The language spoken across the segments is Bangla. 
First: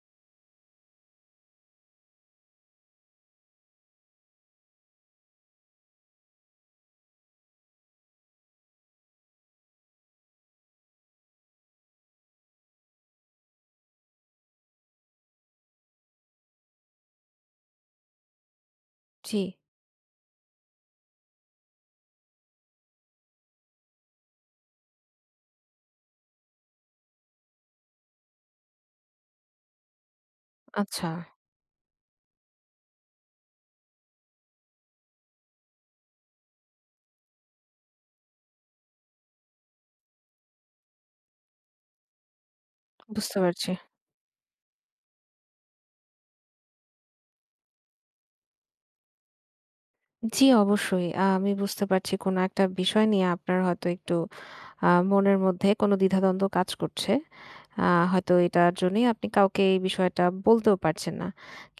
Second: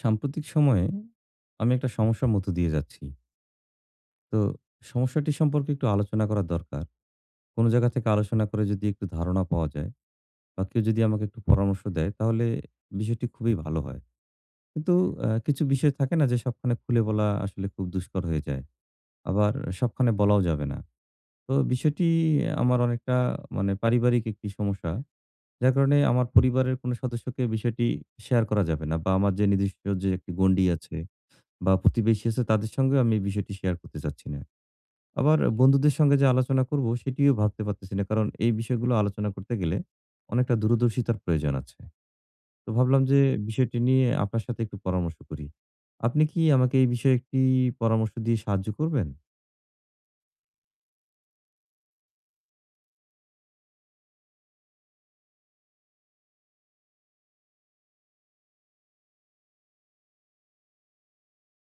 সাম্প্রতিক সময়ে আমি একটা সমস্যার মধ্য দিয়ে যাচ্ছি। তো সমস্যাটি সম্পর্কে একটু আলোচনা করা দরকার। কোন জায়গা থেকে আলোচনা করে যদি একটু ধারণা পাওয়া যায় বা কেউ যদি আমাকে একটু পরামর্শ দেয় তাহলে বিষয়টি খুবই ভালো হয়। কিন্তু কিছু বিষয় থাকে না যে সবখানে খুলে বলা আসলে খুব দুষ্কর হয়ে যায়। জি, আবার সবখানে বলাও যাবে না। তো বিষয়টি আমার অনেকটা মানে পারিবারিক একটি সমস্যা। যার কারণে আমার পরিবারের কোন সদস্যকে বিষয়টি শেয়ার করা যাবে না বা আমার যে নিজস্ব যে একটি গণ্ডি আছে আচ্ছা বা প্রতিবেশী আছে তাদের সঙ্গেও আমি এই বিষয়টি শেয়ার করতে চাচ্ছি না। আবার বন্ধুদের সঙ্গে যে আলোচনা করব সেটিও ভাবতে পারতেছি না। কারণ এই বিষয়গুলো আলোচনা করতে গেলে অনেকটা দূরদর্শিতার প্রয়োজন আছে। তো ভাবলাম যে বুঝতে পারছি। বিষয়টি নিয়ে আপনার সাথে একটু পরামর্শ করি। আপনি কি আমাকে এই বিষয়ে একটি পরামর্শ দিয়ে সাহায্য করবেন? জি, অবশ্যই। আমি বুঝতে পারছি কোনো একটা বিষয় নিয়ে আপনার হয়তো একটু মনের মধ্যে কোনো দ্বিধাদ্বন্দ্ব কাজ করছে। হয়তো এটার জন্যই আপনি কাউকে এই বিষয়টা বলতেও পারছেন না।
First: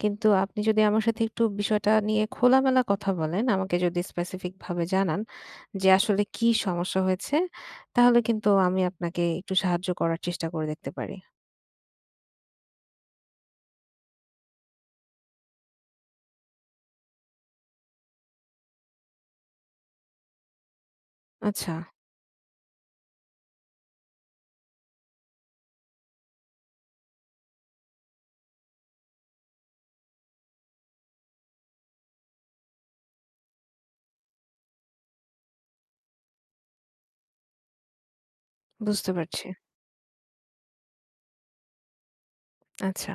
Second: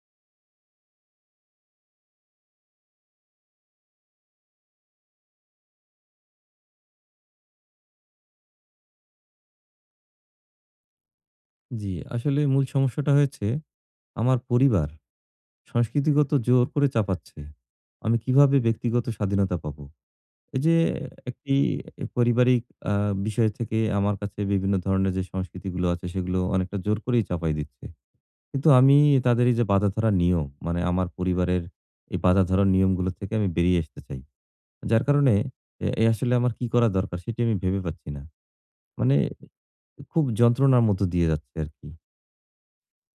কিন্তু আপনি যদি আমার সাথে একটু বিষয়টা নিয়ে খোলামেলা কথা বলেন, আমাকে যদি স্পেসিফিক ভাবে জানান যে আসলে কি সমস্যা হয়েছে, তাহলে কিন্তু আমি আপনাকে একটু সাহায্য করার চেষ্টা করে দেখতে পারি। জি, আসলে মূল সমস্যাটা হয়েছে আমার পরিবার সংস্কৃতিগত জোর করে চাপাচ্ছে। আমি কিভাবে ব্যক্তিগত স্বাধীনতা পাবো? এই যে একটি আচ্ছা, পারিবারিক আ বিষয় থেকে আমার কাছে বিভিন্ন ধরনের যে সংস্কৃতিগুলো আছে সেগুলো অনেকটা জোর করেই চাপাই দিচ্ছে। কিন্তু আমি তাদের এই যে বাঁধা ধরা নিয়ম, মানে আমার পরিবারের এই বাঁধা ধরা নিয়মগুলো থেকে আমি বেরিয়ে আসতে চাই। যার কারণে এ এ আসলে আমার কি করা দরকার সেটি আমি ভেবে পাচ্ছি না। বুঝতে মানে পারছি। খুব যন্ত্রণার মধ্য দিয়ে যাচ্ছে আরকি। আচ্ছা।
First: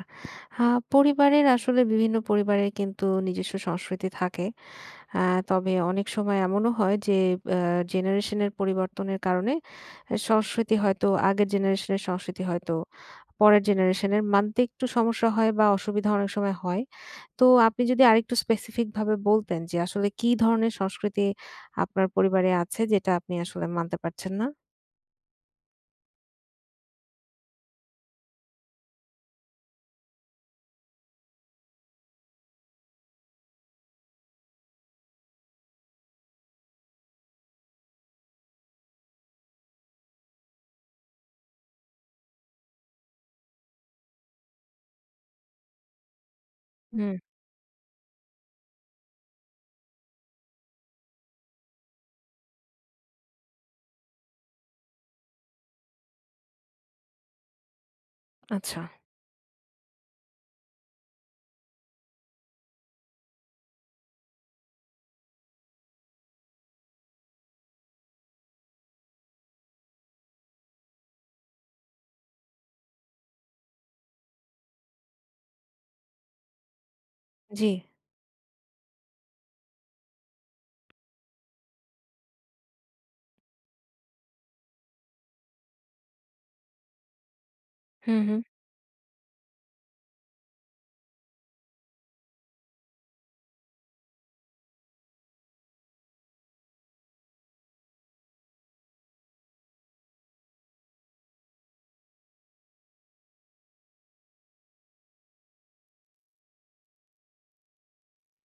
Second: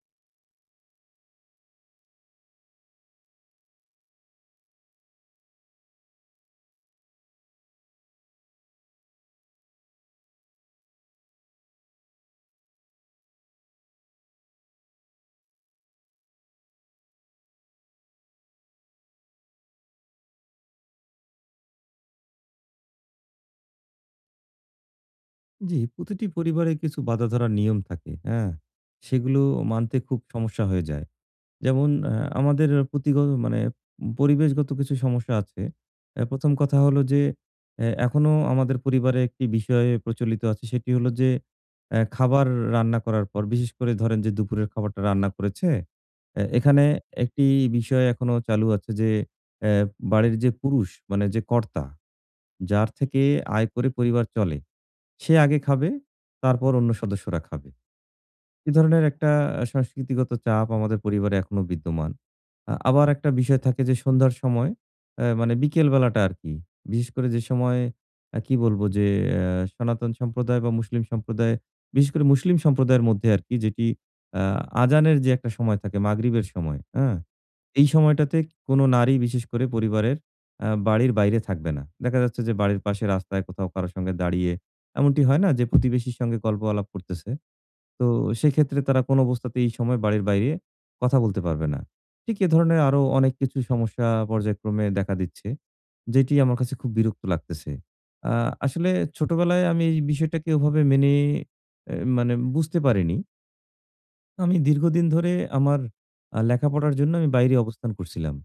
আ পরিবারের আসলে বিভিন্ন পরিবারের কিন্তু নিজস্ব সংস্কৃতি থাকে। আ তবে অনেক সময় এমনও হয় যে আ জেনারেশনের পরিবর্তনের কারণে সংস্কৃতি হয়তো আগের জেনারেশনের সংস্কৃতি হয়তো পরের জেনারেশনের মানতে একটু সমস্যা হয় বা অসুবিধা অনেক সময় হয়। তো আপনি যদি আরেকটু স্পেসিফিক ভাবে বলতেন যে আসলে কি ধরনের সংস্কৃতি আপনার পরিবারে আছে যেটা আপনি আসলে মানতে পারছেন না? জি, প্রতিটি পরিবারে কিছু বাঁধা ধরা নিয়ম থাকে, হ্যাঁ? সেগুলো মানতে খুব সমস্যা হয়ে যায়। যেমন আমাদের প্রতিগত মানে পরিবেশগত কিছু সমস্যা আছে। ১ম কথা হলো যে এখনো আমাদের পরিবারে একটি বিষয় প্রচলিত আছে। সেটি হলো যে খাবার রান্না করার পর বিশেষ করে ধরেন যে দুপুরের খাবারটা রান্না করেছে। এখানে হুম, একটি বিষয় এখনো চালু আছে যে এ বাড়ির যে পুরুষ মানে যে কর্তা, যার থেকে আয় করে পরিবার চলে, সে আগে খাবে, তারপর অন্য সদস্যরা খাবে। এ আচ্ছা। ধরনের একটা সংস্কৃতিগত চাপ আমাদের পরিবারে এখনো বিদ্যমান। আবার একটা বিষয় থাকে যে সন্ধ্যার সময় মানে বিকেল বেলাটা আরকি। বিশেষ করে যে সময় কি বলবো যে সনাতন সম্প্রদায় বা মুসলিম সম্প্রদায়, বিশেষ করে মুসলিম সম্প্রদায়ের মধ্যে আরকি যেটি আ আযানের যে একটা সময় থাকে মাগরিবের সময়, হ্যাঁ? জি। এই সময়টাতে কোনো নারী বিশেষ করে পরিবারের বাড়ির বাইরে থাকবে না। দেখা যাচ্ছে যে বাড়ির পাশে রাস্তায় কোথাও কারো সঙ্গে দাঁড়িয়ে এমনটি হয় না যে প্রতিবেশীর সঙ্গে গল্প আলাপ করতেছে। তো হুম, হুম। সেক্ষেত্রে তারা কোনো অবস্থাতেই এই সময় বাড়ির বাইরে কথা বলতে পারবে না। ঠিক এ ধরনের আরো অনেক কিছু সমস্যা পর্যায়ক্রমে দেখা দিচ্ছে, যেটি আমার কাছে খুব বিরক্ত লাগতেছে। আ আসলে ছোটবেলায় আমি এই বিষয়টাকে ওভাবে মেনে মানে বুঝতে পারিনি। আমি দীর্ঘদিন ধরে আমার লেখাপড়ার জন্য আমি বাইরে অবস্থান করছিলাম।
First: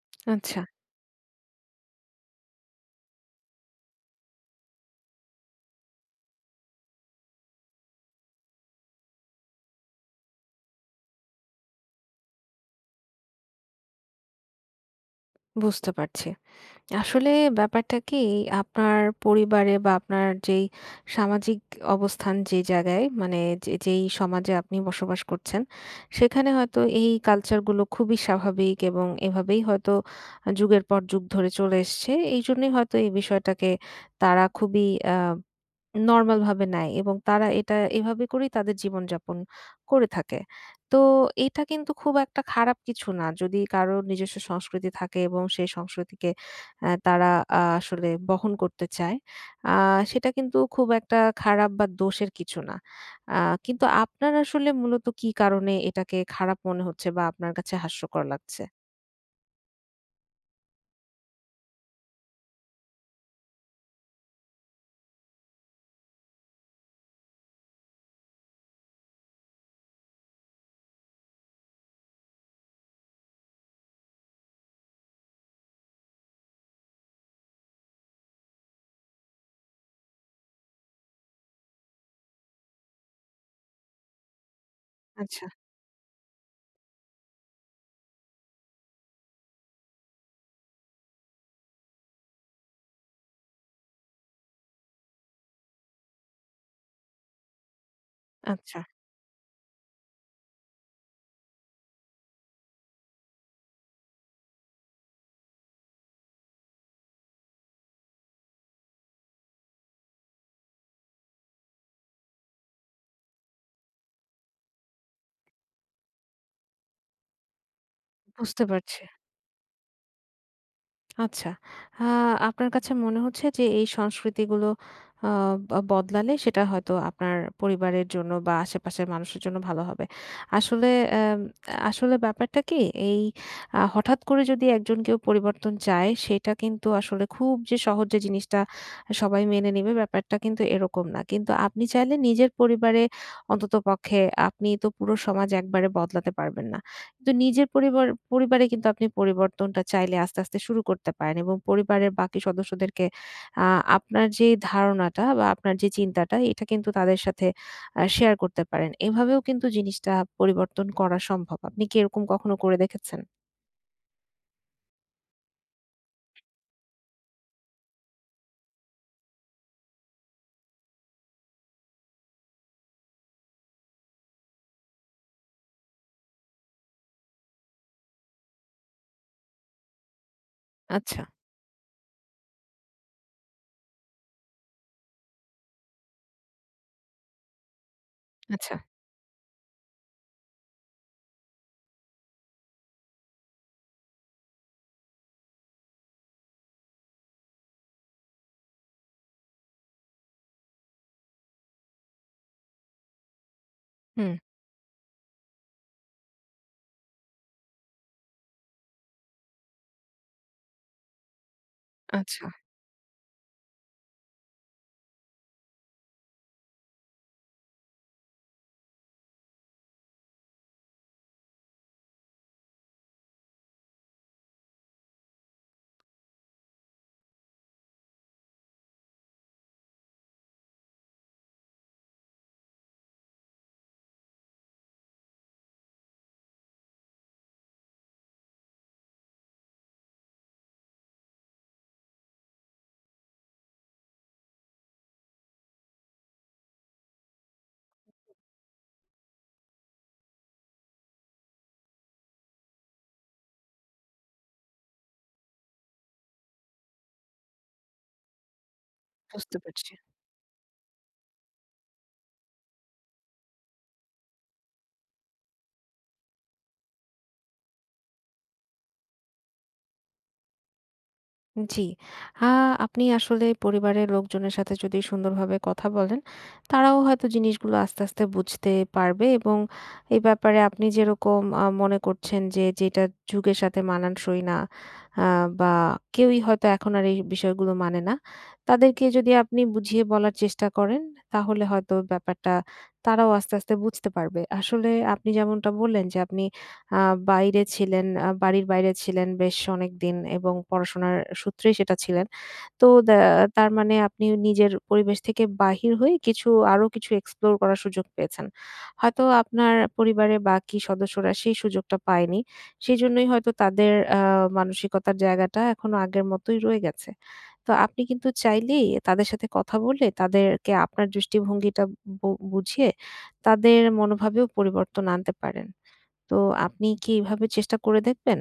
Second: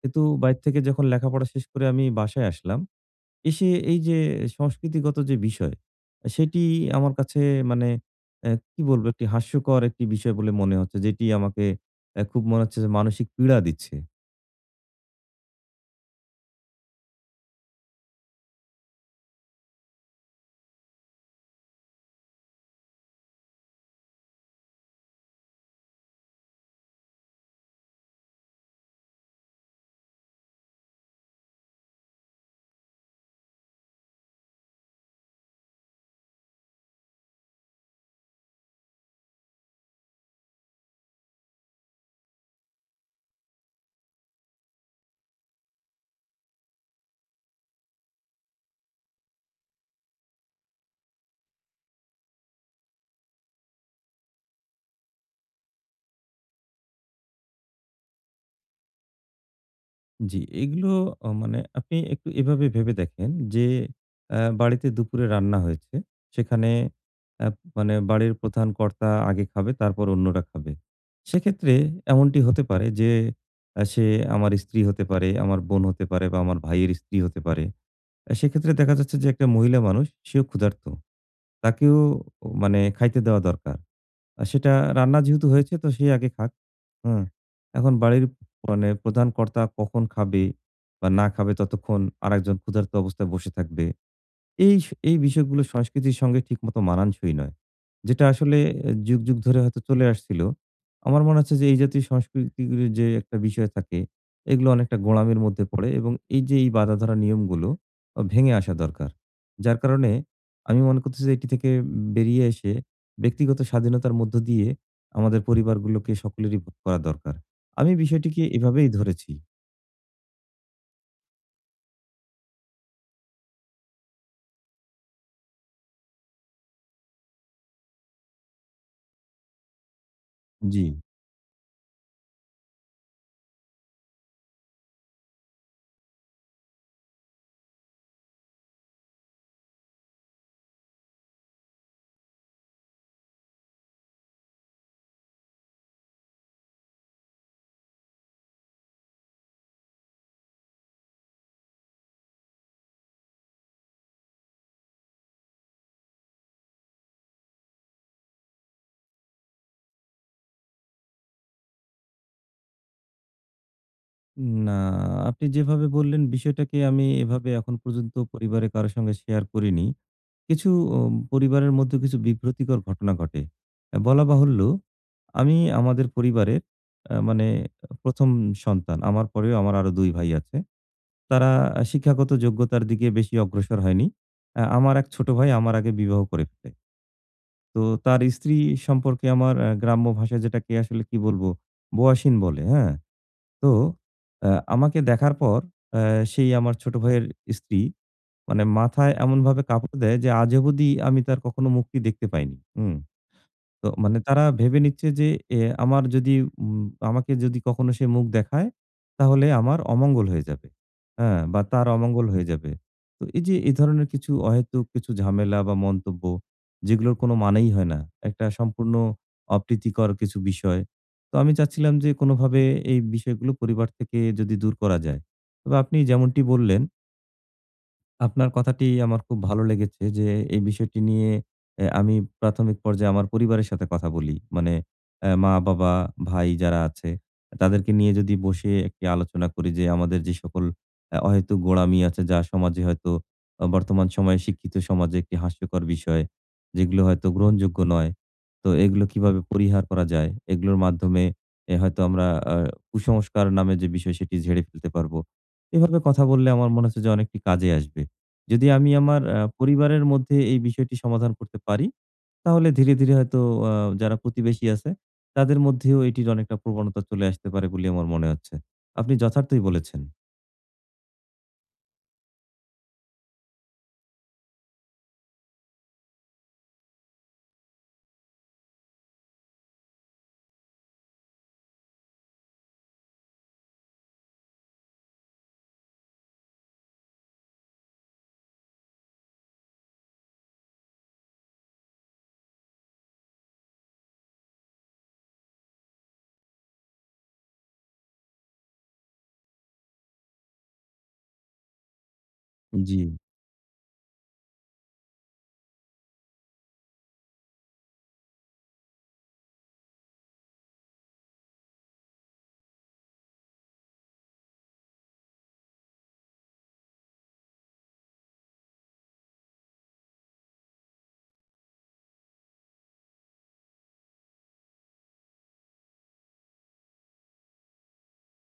কিন্তু বাইরে আচ্ছা, থেকে যখন লেখাপড়া শেষ করে আমি বাসায় আসলাম এসে এই যে সংস্কৃতিগত যে বিষয়, সেটি আমার কাছে মানে কি বলবো? একটি হাস্যকর একটি বিষয় বলে মনে হচ্ছে। যেটি আমাকে খুব মনে হচ্ছে যে মানসিক পীড়া দিচ্ছে। বুঝতে পারছি। আসলে ব্যাপারটা কি আপনার পরিবারে বা আপনার যেই সামাজিক অবস্থান যে জায়গায় মানে যেই সমাজে আপনি বসবাস করছেন সেখানে হয়তো এই কালচারগুলো খুবই স্বাভাবিক এবং এভাবেই হয়তো যুগের পর যুগ ধরে চলে এসেছে, এই জন্যই হয়তো এই বিষয়টাকে তারা খুবই নরমাল ভাবে নেয় এবং তারা এটা এভাবে করেই তাদের জীবনযাপন করে থাকে। তো এটা কিন্তু খুব একটা খারাপ কিছু না। যদি কারো নিজস্ব সংস্কৃতি থাকে এবং সেই সংস্কৃতিকে তারা আসলে বহন করতে চায়। আ সেটা কিন্তু খুব একটা খারাপ বা দোষের কিছু না। আ কিন্তু আপনার আসলে মূলত কি কারণে এটাকে খারাপ মনে হচ্ছে বা আপনার কাছে হাস্যকর লাগছে? জি, এগুলো মানে আপনি একটু এভাবে ভেবে দেখেন যে বাড়িতে দুপুরে রান্না হয়েছে। সেখানে অ্যা মানে বাড়ির প্রধান কর্তা আগে খাবে, তারপর অন্যরা খাবে। সেক্ষেত্রে এমনটি হতে পারে যে, সে আমার স্ত্রী হতে পারে, আমার বোন হতে পারে বা আমার ভাইয়ের স্ত্রী হতে পারে। সেক্ষেত্রে দেখা যাচ্ছে যে একটা মহিলা মানুষ, সেও ক্ষুধার্ত। তাকেও মানে খাইতে দেওয়া দরকার। আর সেটা রান্না আচ্ছা, যেহেতু হয়েছে তো সে আগে খাক। হুম? এখন বাড়ির মানে প্রধান কর্তা কখন খাবে বা না খাবে ততক্ষণ আরেকজন ক্ষুধার্ত অবস্থায় বসে থাকবে। এই বিষয়গুলো সংস্কৃতির সঙ্গে ঠিকমতো মানানসই নয়। যেটা আসলে আচ্ছা যুগ, যুগ ধরে হয়তো চলে আসছিল। আমার মনে হচ্ছে যে এই জাতীয় সংস্কৃতিগুলির যে একটা বিষয় থাকে, এগুলো অনেকটা গোঁড়ামির মধ্যে পড়ে এবং এই যে এই বাঁধাধরা নিয়মগুলো ভেঙে আসা দরকার। যার কারণে আমি মনে করতেছি যে এটি থেকে বেরিয়ে এসে ব্যক্তিগত স্বাধীনতার মধ্য দিয়ে আমাদের পরিবারগুলোকে সকলেরই ভোগ করা দরকার। আমি বিষয়টিকে বুঝতে এভাবেই পারছি। ধরেছি। আচ্ছা। আ আপনার কাছে মনে হচ্ছে যে এই সংস্কৃতিগুলো আ বদলালে সেটা হয়তো আপনার পরিবারের জন্য বা আশেপাশের মানুষের জন্য ভালো হবে। জি। আসলে আসলে ব্যাপারটা কি এই হঠাৎ করে যদি একজন কেউ পরিবর্তন চায়, সেটা কিন্তু আসলে খুব যে সহজ যে জিনিসটা সবাই মেনে নিবে, ব্যাপারটা কিন্তু এরকম না। কিন্তু আপনি চাইলে নিজের পরিবারে অন্ততপক্ষে, আপনি তো পুরো সমাজ একবারে বদলাতে পারবেন না। তো নিজের পরিবারে কিন্তু আপনি পরিবর্তনটা চাইলে আস্তে, আস্তে শুরু করতে পারেন এবং পরিবারের বাকি সদস্যদেরকে আ আপনার যে ধারণাটা বা আপনার যে চিন্তাটা এটা কিন্তু তাদের সাথে শেয়ার করতে পারেন। এভাবেও কিন্তু জিনিসটা পরিবর্তন করা সম্ভব। আপনি কি এরকম কখনো করে দেখেছেন? না, আপনি যেভাবে বললেন বিষয়টাকে আমি এভাবে এখন পর্যন্ত পরিবারে কারো সঙ্গে শেয়ার করিনি। কিছু পরিবারের মধ্যে কিছু বিব্রতিকর ঘটনা ঘটে। বলা বাহুল্য, আমি আমাদের পরিবারের মানে ১ম সন্তান। আমার পরেও আমার আরো ২ ভাই আছে। আচ্ছা, তারা শিক্ষাগত যোগ্যতার দিকে বেশি অগ্রসর হয়নি। আমার এক ছোট ভাই আমার আগে বিবাহ করে ফেলে। তো তার স্ত্রী আচ্ছা। সম্পর্কে আমার গ্রাম্য ভাষায় যেটাকে আসলে কি বলবো, "বোয়াশিন" বলে, হ্যাঁ? তো আ আমাকে দেখার পর আ সেই আমার ছোট ভাইয়ের স্ত্রী মানে মাথায় এমনভাবে কাপড় দেয় যে আজ অবধি আমি তার কখনো মুখটি দেখতে পাইনি। হুম। তো মানে হুম, তারা ভেবে নিচ্ছে যে আমার যদি উম আমাকে যদি কখনো সে মুখ দেখায়, তাহলে আমার অমঙ্গল হয়ে যাবে। হ্যাঁ? বা তার অমঙ্গল হয়ে আচ্ছা যাবে। তো এই যে এই ধরনের কিছু অহেতুক কিছু ঝামেলা বা মন্তব্য যেগুলোর কোনো মানেই হয় না। একটা সম্পূর্ণ অপ্রীতিকর কিছু বিষয়। তো আমি চাচ্ছিলাম যে কোনোভাবে এই বিষয়গুলো পরিবার থেকে যদি দূর করা যায়। তবে আপনি যেমনটি বললেন আপনার কথাটি আমার খুব ভালো লেগেছে যে এই বিষয়টি নিয়ে আমি প্রাথমিক পর্যায়ে আমার পরিবারের সাথে কথা বলি মানে মা বাবা ভাই যারা আছে তাদেরকে নিয়ে যদি বসে একটি আলোচনা করি যে আমাদের যে সকল অহেতুক গোঁড়ামি আছে যা সমাজে হয়তো বর্তমান সময়ে শিক্ষিত সমাজে একটি হাস্যকর বিষয় যেগুলো হয়তো গ্রহণযোগ্য নয়। তো এগুলো কিভাবে পরিহার করা যায় এগুলোর মাধ্যমে হয়তো আমরা কুসংস্কার নামে যে বিষয় সেটি ঝেড়ে ফেলতে পারবো। এভাবে কথা বললে আমার মনে হচ্ছে যে অনেকটি কাজে আসবে। যদি আমি আমার বুঝতে পারছি। পরিবারের মধ্যে এই বিষয়টি সমাধান করতে পারি, তাহলে ধীরে, ধীরে হয়তো আ যারা প্রতিবেশী আছে তাদের মধ্যেও এটির অনেকটা প্রবণতা চলে আসতে পারে বলে আমার মনে হচ্ছে। আপনি যথার্থই বলেছেন। জি। আ আপনি আসলে পরিবারের লোকজনের সাথে যদি সুন্দরভাবে কথা বলেন, তারাও হয়তো জিনিসগুলো আস্তে, আস্তে বুঝতে পারবে এবং এই ব্যাপারে আপনি যেরকম মনে করছেন যে, যেটা যুগের সাথে মানানসই না আ বা কেউই হয়তো এখন আর এই বিষয়গুলো মানে না। তাদেরকে যদি আপনি বুঝিয়ে বলার চেষ্টা করেন, তাহলে হয়তো ব্যাপারটা তারাও আস্তে, আস্তে বুঝতে পারবে। আসলে আপনি যেমনটা বললেন যে, আপনি আ বাইরে ছিলেন, বাড়ির বাইরে ছিলেন বেশ অনেকদিন এবং পড়াশোনার সূত্রেই সেটা ছিলেন। তো জি। দ্যা তার মানে আপনি নিজের পরিবেশ থেকে বাহির হয়ে কিছু আরো কিছু এক্সপ্লোর করার সুযোগ পেয়েছেন। হয়তো আপনার পরিবারের বাকি সদস্যরা সেই সুযোগটা পায়নি। সেজন্যই হয়তো তাদের মানসিকতার জায়গাটা এখনো আগের মতোই রয়ে গেছে। তো আপনি কিন্তু চাইলেই তাদের সাথে কথা বলে তাদেরকে আপনার দৃষ্টিভঙ্গিটা বুঝিয়ে তাদের মনোভাবেও পরিবর্তন আনতে পারেন। তো আপনি কি এভাবে চেষ্টা করে দেখবেন?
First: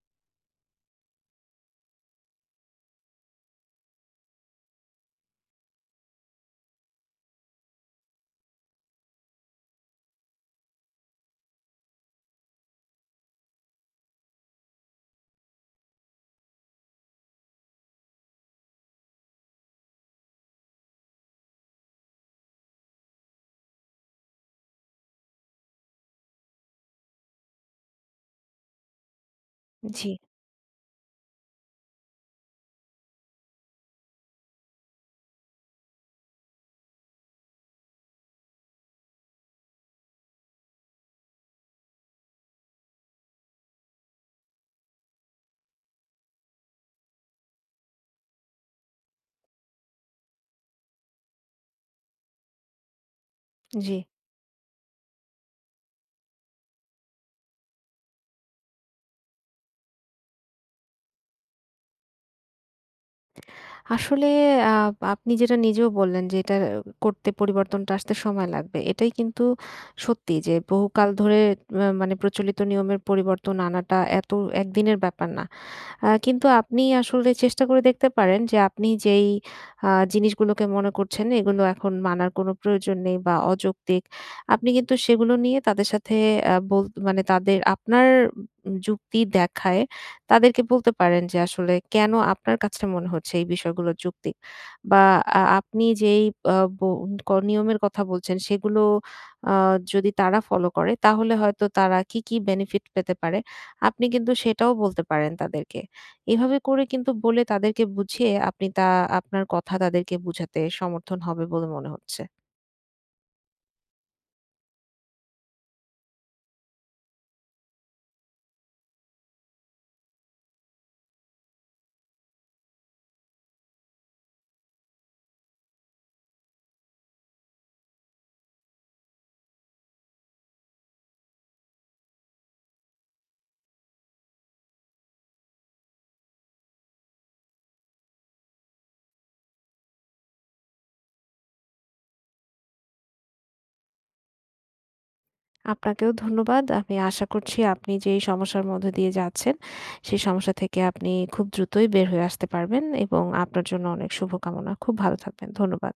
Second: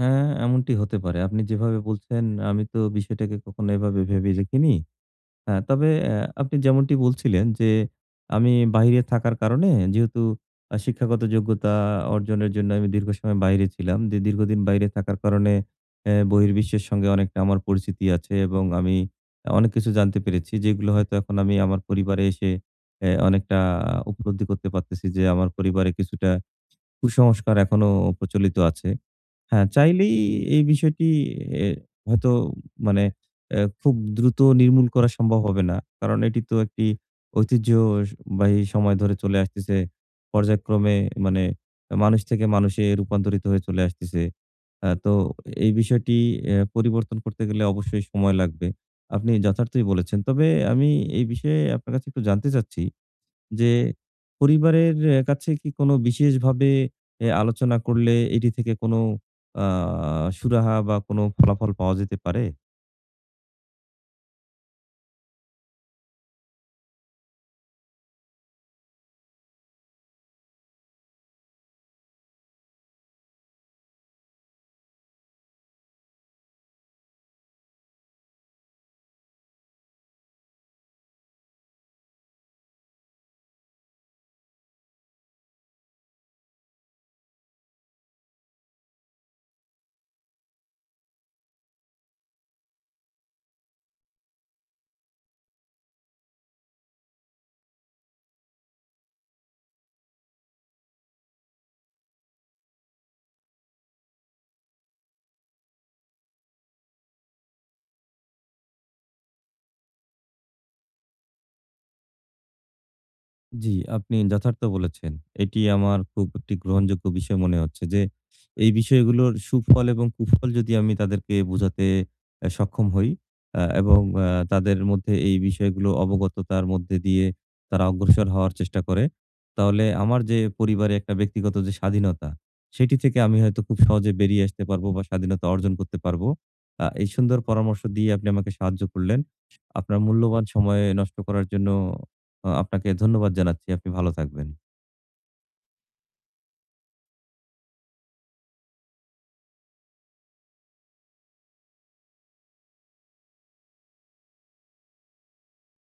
হ্যাঁ, এমনটি হতে পারে। আপনি যেভাবে বলছেন আমি তো বিষয়টাকে কখনো এভাবে ভেবে দেখিনি। হ্যাঁ, তবে আপনি যেমনটি বলছিলেন যে, আমি বাহিরে থাকার কারণে যেহেতু শিক্ষাগত যোগ্যতা অর্জনের জন্য আমি দীর্ঘ সময় বাইরে ছিলাম। যে দীর্ঘদিন বাইরে থাকার কারণে বহির্বিশ্বের সঙ্গে অনেকটা আমার পরিচিতি আছে এবং আমি অনেক কিছু জানতে পেরেছি। যেগুলো হয়তো এখন আমি আমার পরিবারে এসে অনেকটা উপলব্ধি করতে পারতেছি যে, আমার পরিবারে কিছুটা কুসংস্কার এখনো প্রচলিত আছে। হ্যাঁ, জি, চাইলেই এই বিষয়টি এ হয়তো মানে খুব দ্রুত নির্মূল করা সম্ভব হবে না। কারণ এটি তো একটি ঐতিহ্যবাহী সময় ধরে চলে আসতেছে। পর্যায়ক্রমে মানে মানুষ থেকে মানুষে রূপান্তরিত হয়ে চলে আসতেছে। তো এই বিষয়টি পরিবর্তন করতে গেলে অবশ্যই সময় লাগবে। আপনি যথার্থই বলেছেন। তবে আমি এই বিষয়ে আপনার কাছে একটু জানতে চাচ্ছি যে জি। পরিবারের কাছে কি কোনো বিশেষভাবে আলোচনা করলে এটি থেকে কোনো আ সুরাহা বা কোনো ফলাফল পাওয়া যেতে পারে? আসলে আ আপনি যেটা নিজেও বললেন যে এটা পরিবর্তনটা আসতে সময় লাগবে। এটাই কিন্তু সত্যি যে বহুকাল ধরে মানে প্রচলিত নিয়মের পরিবর্তন আনাটা এত একদিনের ব্যাপার না। কিন্তু আপনি আসলে চেষ্টা করে দেখতে পারেন যে আপনি যেই জিনিসগুলোকে মনে করছেন এগুলো এখন মানার কোনো প্রয়োজন নেই বা অযৌক্তিক। আপনি কিন্তু সেগুলো নিয়ে তাদের সাথে বল মানে তাদের আপনার যুক্তি দেখায় তাদেরকে বলতে পারেন যে আসলে কেন আপনার কাছে মনে হচ্ছে এই বিষয়গুলো যৌক্তিক। বা আপনি যেই আ ব ক নিয়মের কথা বলছেন সেগুলো আ যদি তারা ফলো করে, তাহলে হয়তো তারা কি, কি বেনিফিট পেতে পারে, আপনি কিন্তু সেটাও বলতে পারেন তাদেরকে। এভাবে করে কিন্তু বলে তাদেরকে বুঝিয়ে আপনি আপনার কথা তাদেরকে বুঝাতে সমর্থন হবে বলে মনে হচ্ছে। জি, আপনি যথার্থ বলেছেন। এটি আমার খুব একটি গ্রহণযোগ্য বিষয় মনে হচ্ছে যে, এই বিষয়গুলোর সুফল এবং কুফল যদি আমি তাদেরকে বোঝাতে সক্ষম হই এবং তাদের মধ্যে এই বিষয়গুলো অবগততার মধ্যে দিয়ে তারা অগ্রসর হওয়ার চেষ্টা করে, তাহলে আমার যে পরিবারে একটা ব্যক্তিগত যে স্বাধীনতা, সেটি থেকে আমি হয়তো খুব সহজে বেরিয়ে আসতে পারবো বা স্বাধীনতা অর্জন করতে পারবো। এই সুন্দর পরামর্শ দিয়ে আপনি আমাকে সাহায্য করলেন। আপনার মূল্যবান সময় নষ্ট করার জন্য আপনাকে ধন্যবাদ জানাচ্ছি। আপনি ভালো থাকবেন। আপনাকেও ধন্যবাদ। আমি আশা করছি আপনি যে এই সমস্যার মধ্য দিয়ে যাচ্ছেন, সেই সমস্যা থেকে আপনি খুব দ্রুতই বের হয়ে আসতে পারবেন এবং আপনার জন্য অনেক শুভকামনা। খুব ভালো থাকবেন। ধন্যবাদ।